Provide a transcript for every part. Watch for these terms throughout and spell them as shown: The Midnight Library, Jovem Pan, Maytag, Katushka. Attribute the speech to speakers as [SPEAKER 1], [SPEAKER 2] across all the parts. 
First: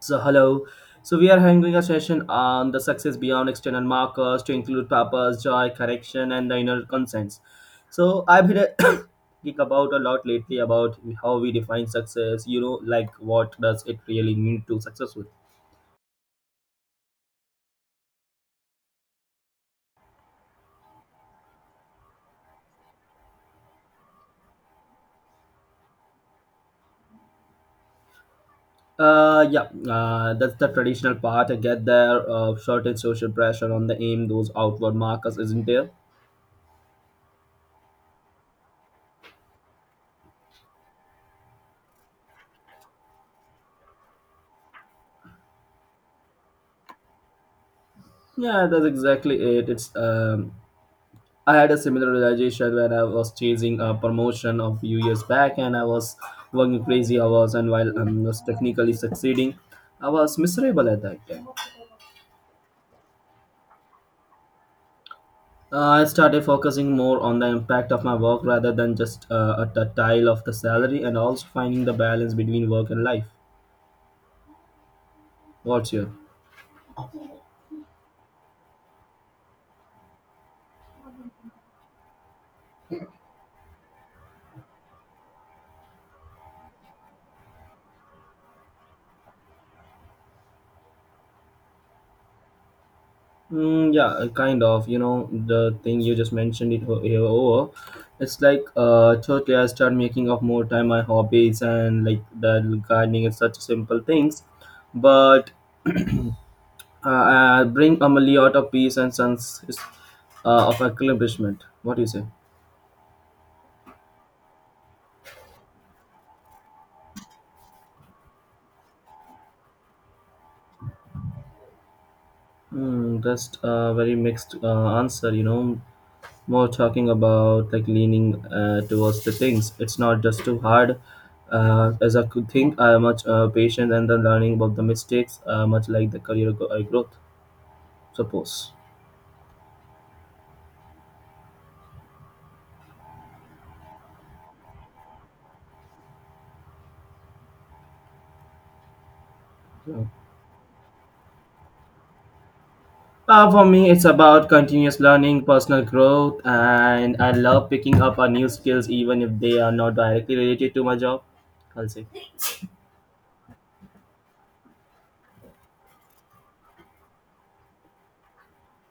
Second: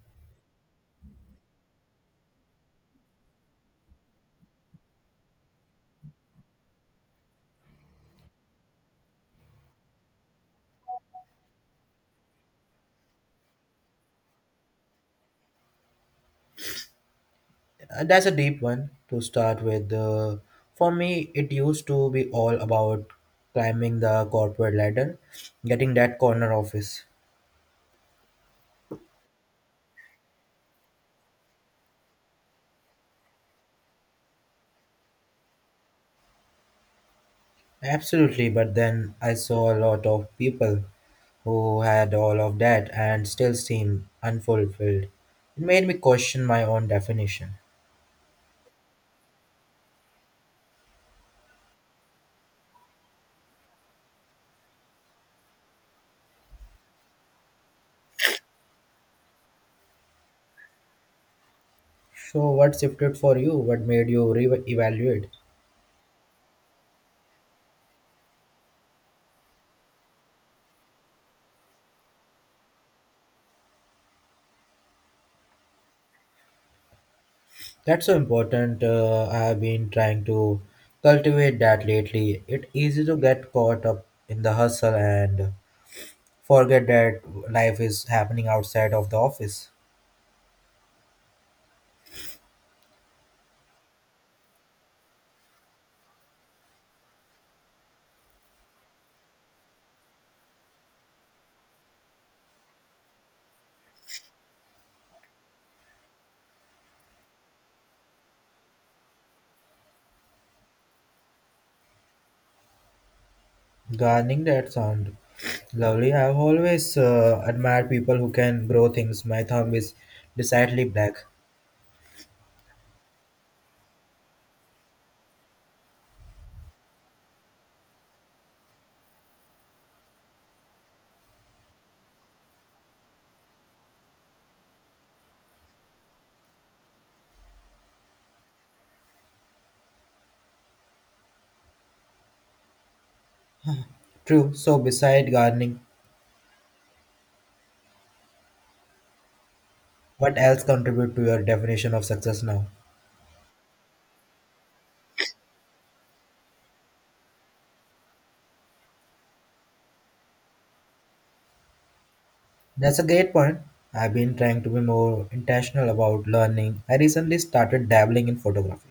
[SPEAKER 1] So hello. So we are having a session on the success beyond external markers to include purpose, joy, correction, and the inner consents. So I've been think about a lot lately about how we define success. You know, like what does it really mean to successful?
[SPEAKER 2] That's a deep one to start with. For me, it used to be all about climbing the corporate ladder, getting that corner office.
[SPEAKER 1] Yeah, that's the traditional part. I get there. Shortened social pressure on the aim, those outward markers, isn't there?
[SPEAKER 2] Absolutely, but then I saw a lot of people who had all of that and still seemed unfulfilled. It made me question my own definition.
[SPEAKER 1] Yeah, that's exactly it. It's I had a similar realization when I was chasing a promotion a few years back and I was working crazy hours, and while I was technically succeeding, I was miserable at that time.
[SPEAKER 2] So, what shifted for you? What made you re evaluate?
[SPEAKER 1] I started focusing more on the impact of my work rather than just at the tile of the salary, and also finding the balance between work and life. What's your?
[SPEAKER 2] That's so important. I have been trying to cultivate that lately. It's easy to get caught up in the hustle and forget that life is happening outside of the office.
[SPEAKER 1] Mm, yeah, kind of. You know, the thing you just mentioned here over. It's like totally I start making up more time my hobbies and like the gardening and such simple things, but I bring Amelie out of peace and sense of accomplishment. What do you say?
[SPEAKER 2] Gardening that sound lovely. I've always admired people who can grow things. My thumb is decidedly black.
[SPEAKER 1] Just a very mixed answer. You know, more talking about like leaning towards the things. It's not just too hard as I could think. I am much patient and then learning about the mistakes, much like the career growth, suppose.
[SPEAKER 2] True. So beside gardening,
[SPEAKER 1] So,
[SPEAKER 2] what else contribute to your definition of success now?
[SPEAKER 1] For me, it's about continuous learning, personal growth, and I love picking up on new skills even if they are not directly related to my job. I'll say.
[SPEAKER 2] That's a great point. I've been trying to be more intentional about learning. I recently started dabbling in photography.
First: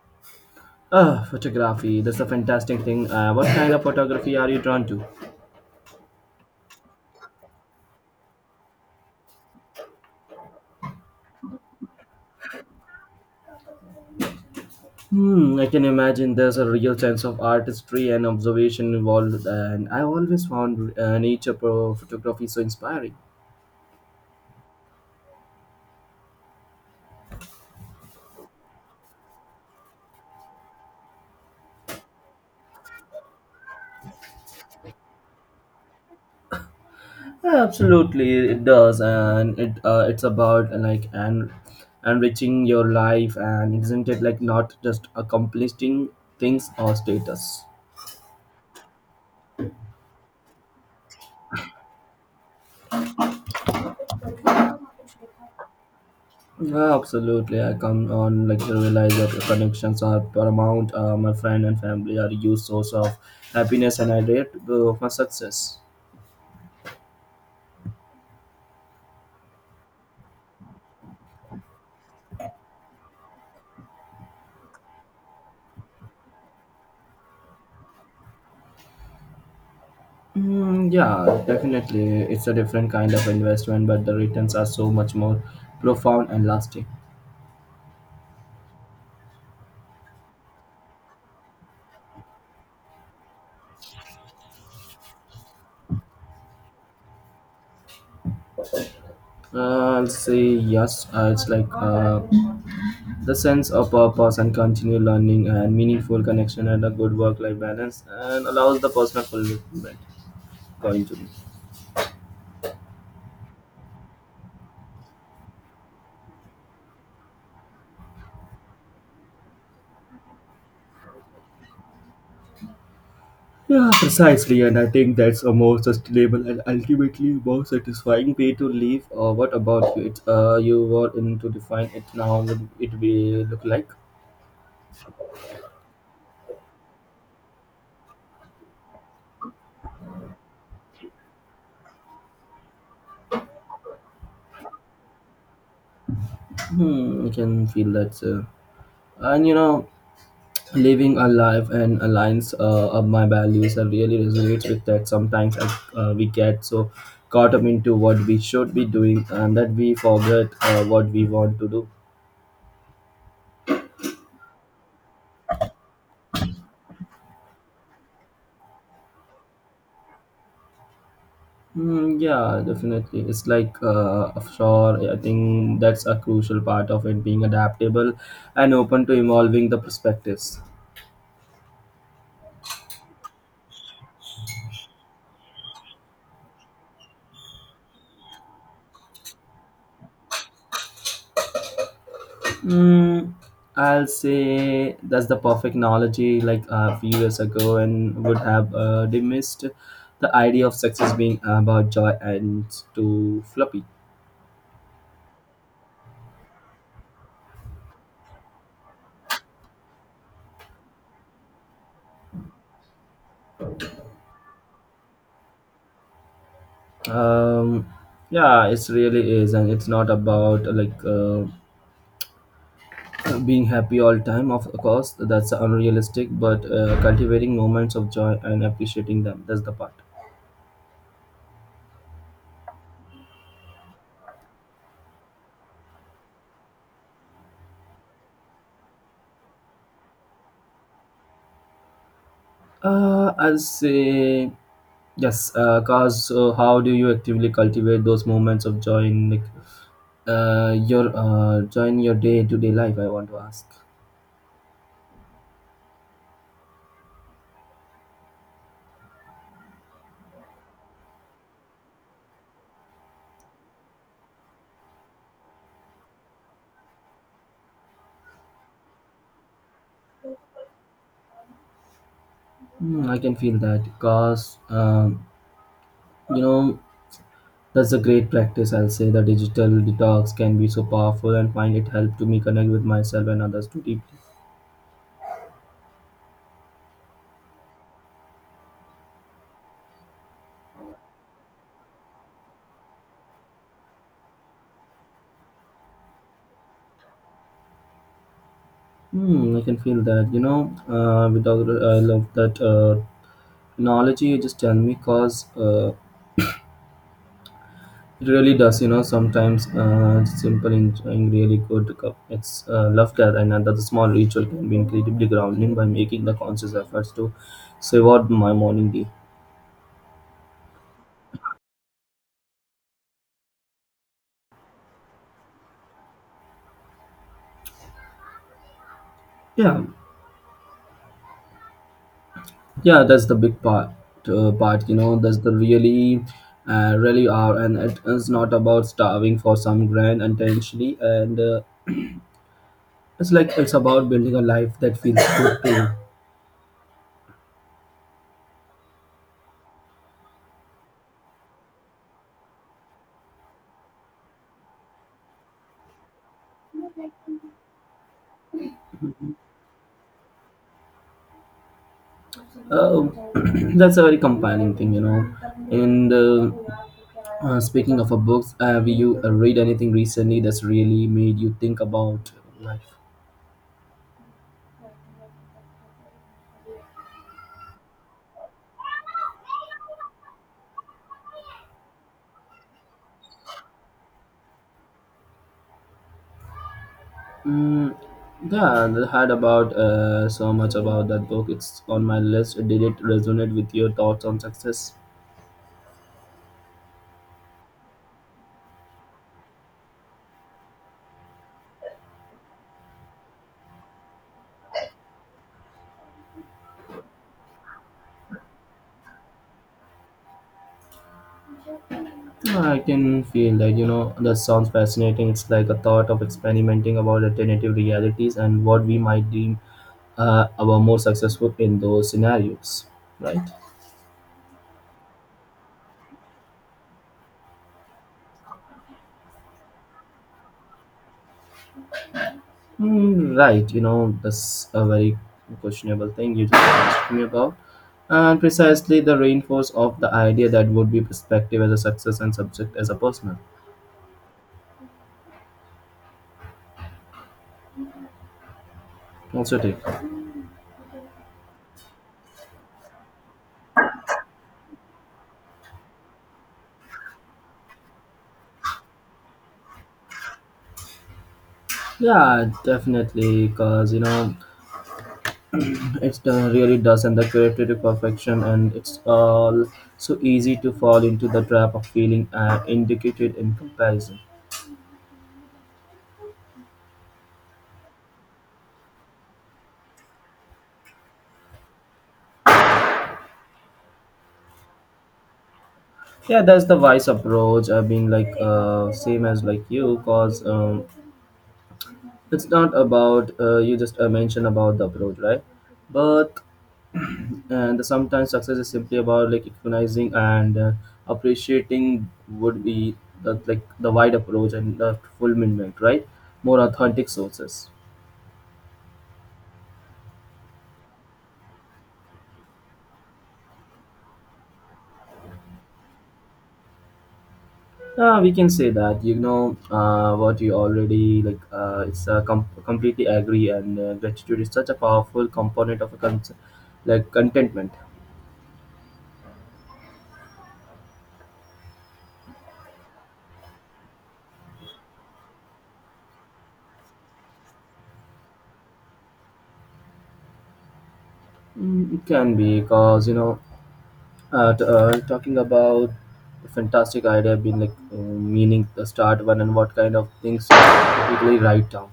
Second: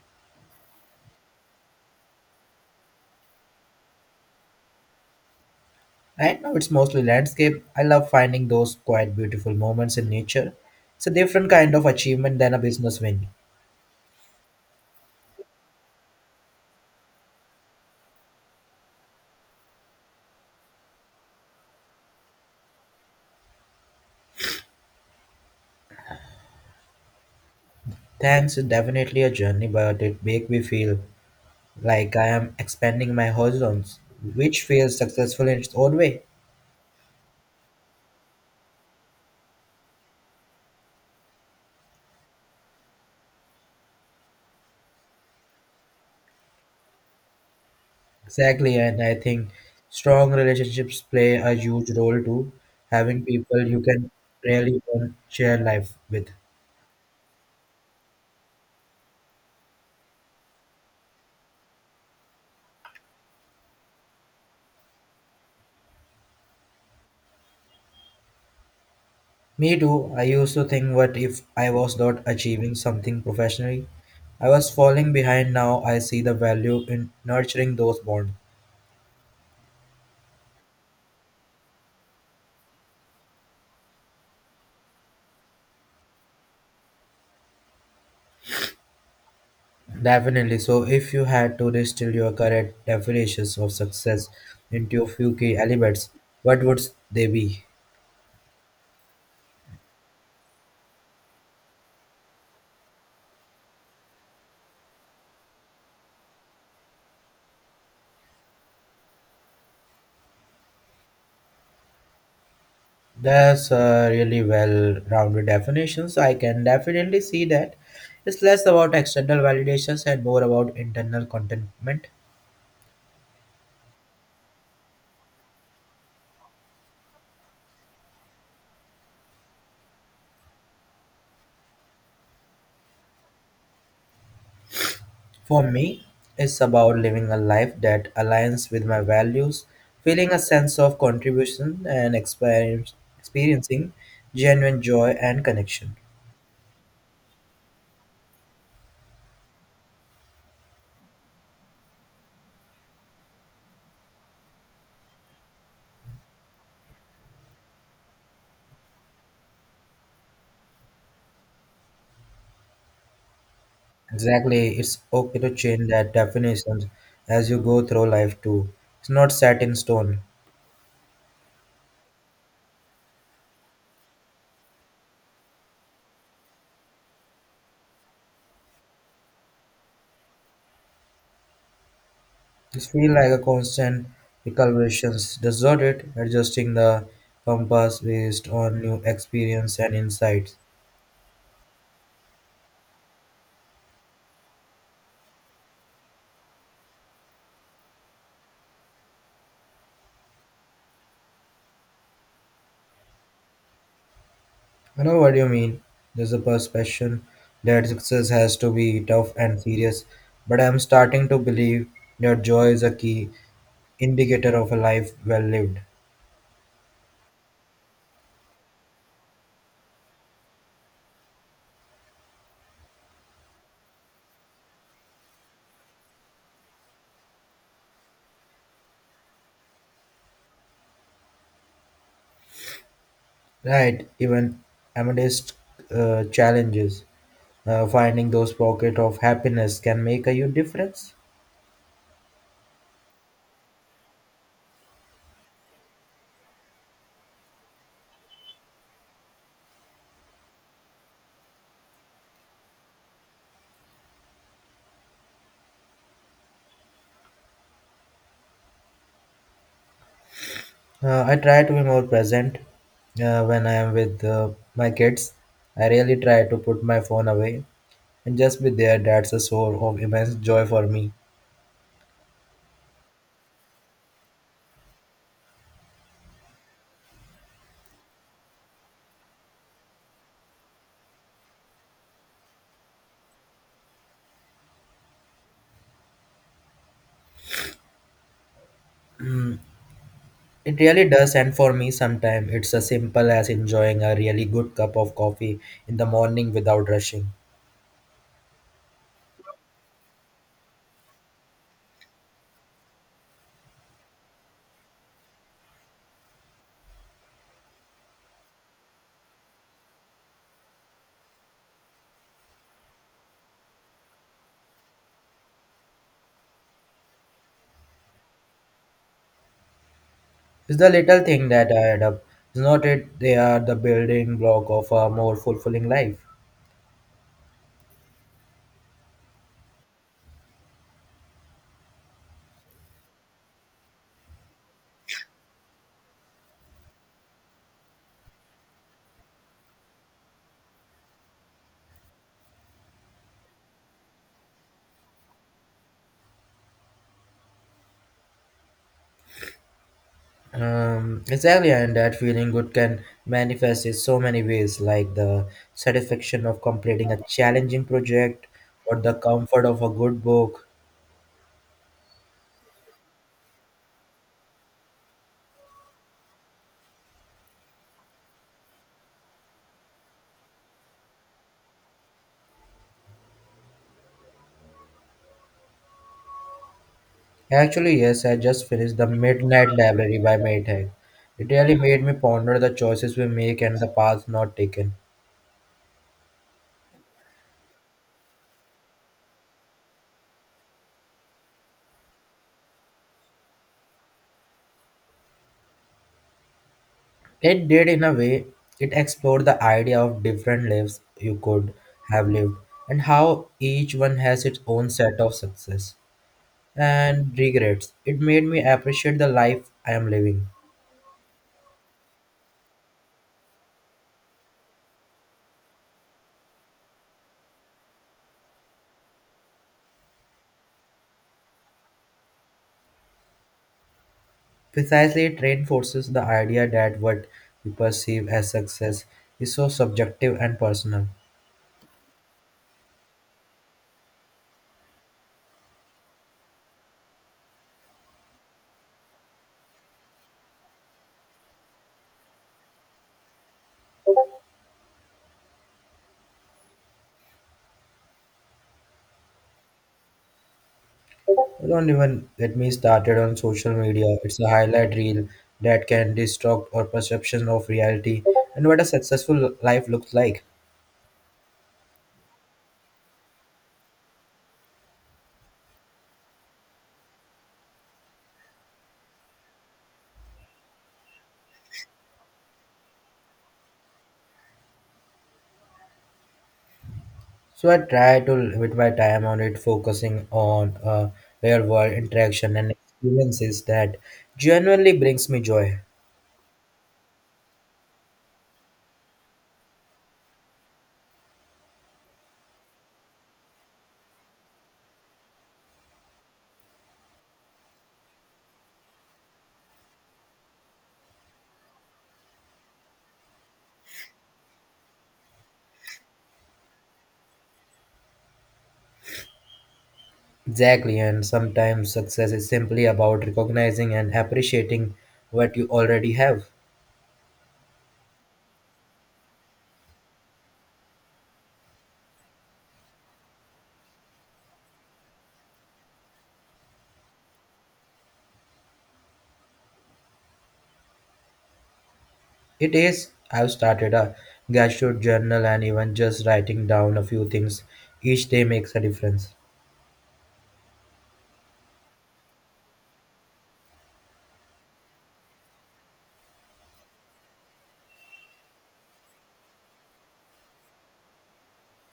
[SPEAKER 1] Oh, photography. That's a fantastic thing. What kind of photography are you drawn to?
[SPEAKER 2] Right now, it's mostly landscape. I love finding those quite beautiful moments in nature. It's a different kind of achievement than a business win.
[SPEAKER 1] Hmm, I can imagine there's a real sense of artistry and observation involved, and I always found nature photography so inspiring.
[SPEAKER 2] Thanks is definitely a journey, but it makes me feel like I am expanding my horizons, which feels successful in its own way.
[SPEAKER 1] Yeah, absolutely, it does, and it's about like and enriching your life, and isn't it like not just accomplishing things or status?
[SPEAKER 2] Exactly, and I think strong relationships play a huge role too. Having people you can really want share life with.
[SPEAKER 1] Yeah, absolutely. I come on like to realize that connections are paramount. My friend and family are a huge source of happiness and a rate of my success.
[SPEAKER 2] Me too. I used to think what if I was not achieving something professionally? I was falling behind. Now I see the value in nurturing those bonds.
[SPEAKER 1] Mm, yeah, definitely. It's a different kind of investment, but the returns are so much more profound and lasting.
[SPEAKER 2] Definitely. So, if you had to distill your current definitions of success into a few key elements, what would they be?
[SPEAKER 1] I'll say yes. It's like the sense of purpose and continued learning and meaningful connection and a good work-life balance and allows the personal fulfillment, according to me.
[SPEAKER 2] That's a really well-rounded definitions. I can definitely see that. It's less about external validations and more about internal contentment.
[SPEAKER 1] Yeah, precisely, and I think that's a more sustainable and ultimately more satisfying way to live. Or what about you? You were into define it now. Would it be look like?
[SPEAKER 2] For me, it's about living a life that aligns with my values, feeling a sense of contribution, and experiencing genuine joy and connection.
[SPEAKER 1] Hmm, I can feel that, sir. And you know, living a life and aligns of my values. I really resonates with that. Sometimes we get so caught up into what we should be doing, and that we forget what we want to do.
[SPEAKER 2] Exactly, it's okay to change that definition as you go through life too. It's not set in stone.
[SPEAKER 1] Mm, yeah, definitely. It's like sure. I think that's a crucial part of it being adaptable and open to evolving the perspectives.
[SPEAKER 2] It feels like a constant recalibration, doesn't it? Adjusting the compass based on new experience and insights.
[SPEAKER 1] Mm, I'll say that's the perfect analogy. Like a few years ago, and would have dismissed the idea of success being about joy and too floppy.
[SPEAKER 2] I know what you mean. There's a perception that success has to be tough and serious, but I'm starting to believe that joy is a key indicator of a life well lived.
[SPEAKER 1] Um, yeah, it really is, and it's not about like being happy all time. Of course, that's unrealistic. But cultivating moments of joy and appreciating them—that's the part.
[SPEAKER 2] Right, even amidst challenges, finding those pockets of happiness can make a huge difference.
[SPEAKER 1] I'll say yes, because cause so how do you actively cultivate those moments of joy in like, your joy in your day to day life? I want to ask.
[SPEAKER 2] I try to be more present when I am with my kids. I really try to put my phone away and just be there. That's a source of immense joy for me.
[SPEAKER 1] Hmm, I can feel that cause you know that's a great practice. I'll say the digital detox can be so powerful and find it helped to me connect with myself and others too deeply.
[SPEAKER 2] It really does, and for me, sometimes it's as simple as enjoying a really good cup of coffee in the morning without rushing.
[SPEAKER 1] Hmm, I can feel that without I love that technology. You just tell me cause. It really does. Sometimes simple enjoying really good cup. It's love that, and another small ritual can be incredibly grounding by making the conscious efforts to savour my morning day.
[SPEAKER 2] It's the little thing that add up. It's not it, they are the building block of a more fulfilling life.
[SPEAKER 1] Yeah, yeah, that's the big part. Part, that's the really are, and it is not about starving for some grand intentionally, and it's like it's about building a life that feels good too.
[SPEAKER 2] Exactly, and that feeling good can manifest in so many ways, like the satisfaction of completing a challenging project or the comfort of a good book.
[SPEAKER 1] Uh, that's a very compelling thing. And speaking of a books, have you read anything recently that's really made you think about life?
[SPEAKER 2] Actually, yes, I just finished The Midnight Library by Maytag. It really made me ponder the choices we make and the paths not taken.
[SPEAKER 1] Mm, yeah, I heard about so much about that book. It's on my list. Did it resonate with your thoughts on success?
[SPEAKER 2] It did, in a way, it explored the idea of different lives you could have lived and how each one has its own set of success and regrets. It made me appreciate the life I am living.
[SPEAKER 1] I can feel that. That sounds fascinating. It's like a thought of experimenting about alternative realities and what we might deem our more successful in those scenarios, right?
[SPEAKER 2] Precisely, it reinforces the idea that what we perceive as success is so subjective and personal.
[SPEAKER 1] Mm, right, that's a very questionable thing you just asked me about. And precisely the reinforce of the idea that would be perspective as a success and subject as a personal. What's your take?
[SPEAKER 2] Don't even get me started on social media. It's a highlight reel that can distort our perception of reality and what a successful life looks like.
[SPEAKER 1] Yeah, definitely, because it really does, and the creative to perfection, and it's all so easy to fall into the trap of feeling indicated in comparison.
[SPEAKER 2] So I try to limit my time on it, focusing on real world interaction and experiences that genuinely brings me joy.
[SPEAKER 1] Yeah, that's the wise approach. I've been like same as like you, cause it's not about you just mentioned about the approach right, but and sometimes success is simply about like recognizing and appreciating would be the like the wide approach and the fulfillment right, more authentic sources.
[SPEAKER 2] Exactly, and sometimes success is simply about recognizing and appreciating what you already have.
[SPEAKER 1] Yeah, we can say that what you already it's completely agree, and gratitude is such a powerful component of like contentment.
[SPEAKER 2] It is, I've started a gratitude journal and even just writing down a few things each day makes a difference.
[SPEAKER 1] It can be, because talking about the fantastic idea being meaning the start one, and what kind of things you typically write down.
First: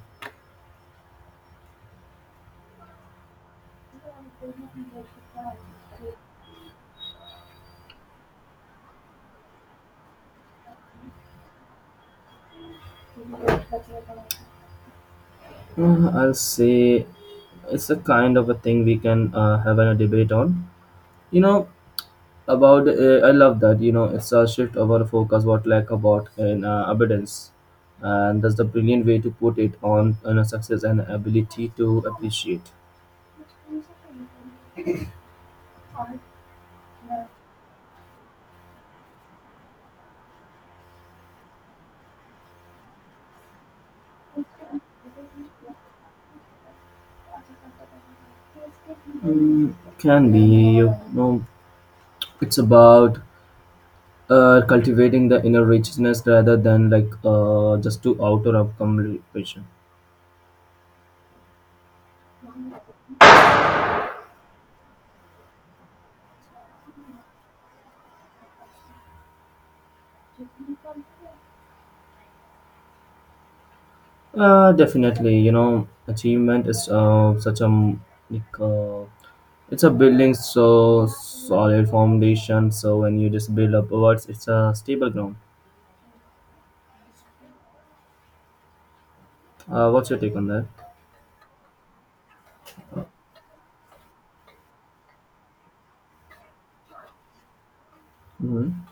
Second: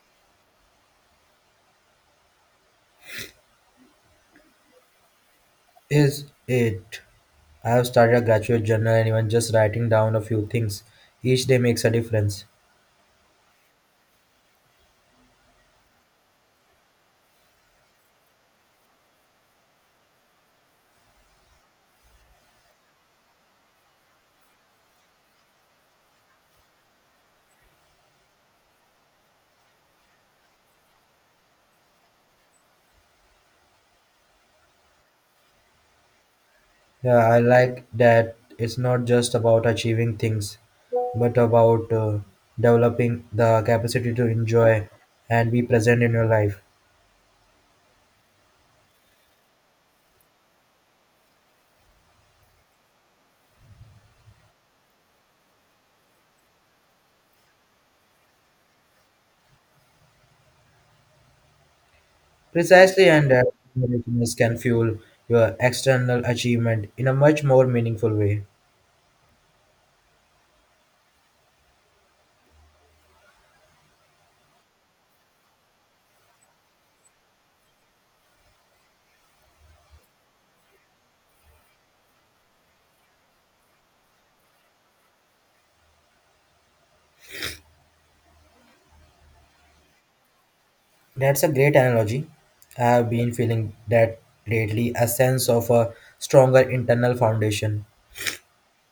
[SPEAKER 2] Is it? I've started a gratitude journal and even just writing down a few things each day makes a difference.
[SPEAKER 1] I'll say it's a kind of a thing we can have a debate on, you know about I love that it's a shift of our focus what lack about in abundance, and that's the brilliant way to put it on a success and ability to appreciate.
[SPEAKER 2] Yeah, I like that it's not just about achieving things, but about developing the capacity to enjoy and be present in your life.
[SPEAKER 1] Mm, can be, you know it's about cultivating the inner richness rather than just to outer accomplishment.
[SPEAKER 2] Precisely, and that motivations can fuel your external achievement in a much more meaningful way.
[SPEAKER 1] Definitely, achievement is such a m- like it's a building so solid foundation. So when you just build upwards, it's a stable ground. What's your take on that?
[SPEAKER 2] That's a great analogy. I have been feeling that lately a sense of a stronger internal foundation.
[SPEAKER 1] Hmm.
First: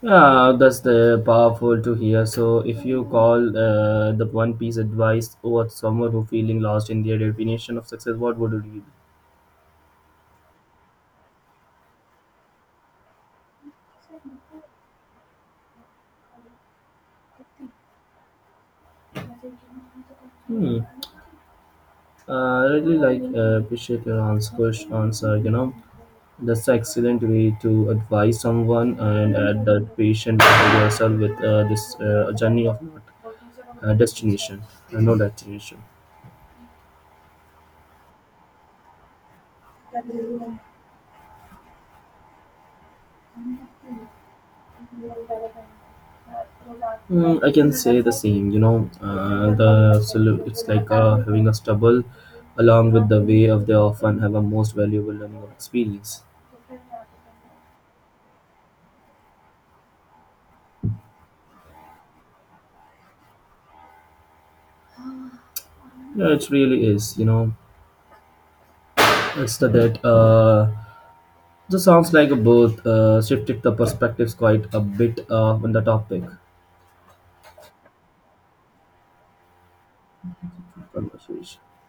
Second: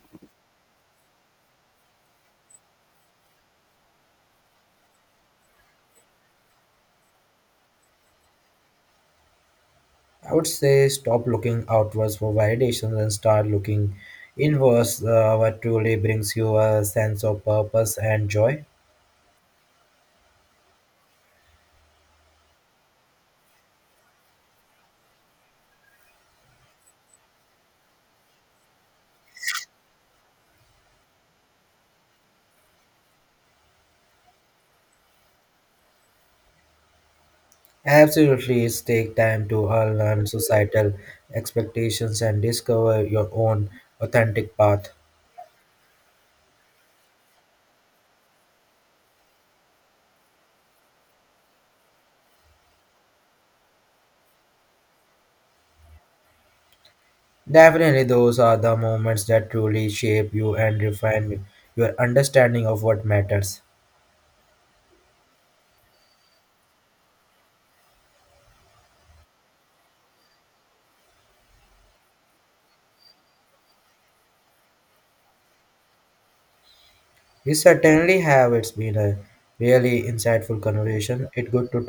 [SPEAKER 1] Yeah, that's the powerful to hear. So if you call the one piece advice or someone who feeling lost in their definition of success, what would it be?
[SPEAKER 2] I would say stop looking outwards for validation and start looking inwards, what truly brings you a sense of purpose and joy.
[SPEAKER 1] Hmm. I really appreciate your answer. You know, that's an excellent way to advise someone and add that patient for yourself with this journey of not destination, no destination.
[SPEAKER 2] Absolutely, it's take time to unlearn societal expectations and discover your own authentic path.
[SPEAKER 1] I can say the same. You know, the solu- it's like having a stubble along with the way of they often have a most valuable learning experience.
[SPEAKER 2] Definitely, those are the moments that truly shape you and refine your understanding of what matters.
[SPEAKER 1] Yeah, it really is. You know, it's the that this sounds like both shifted the perspectives quite a bit on the topic
[SPEAKER 2] You certainly have. It's been a really insightful
[SPEAKER 1] of
[SPEAKER 2] conversation. It's
[SPEAKER 1] conversation.
[SPEAKER 2] good to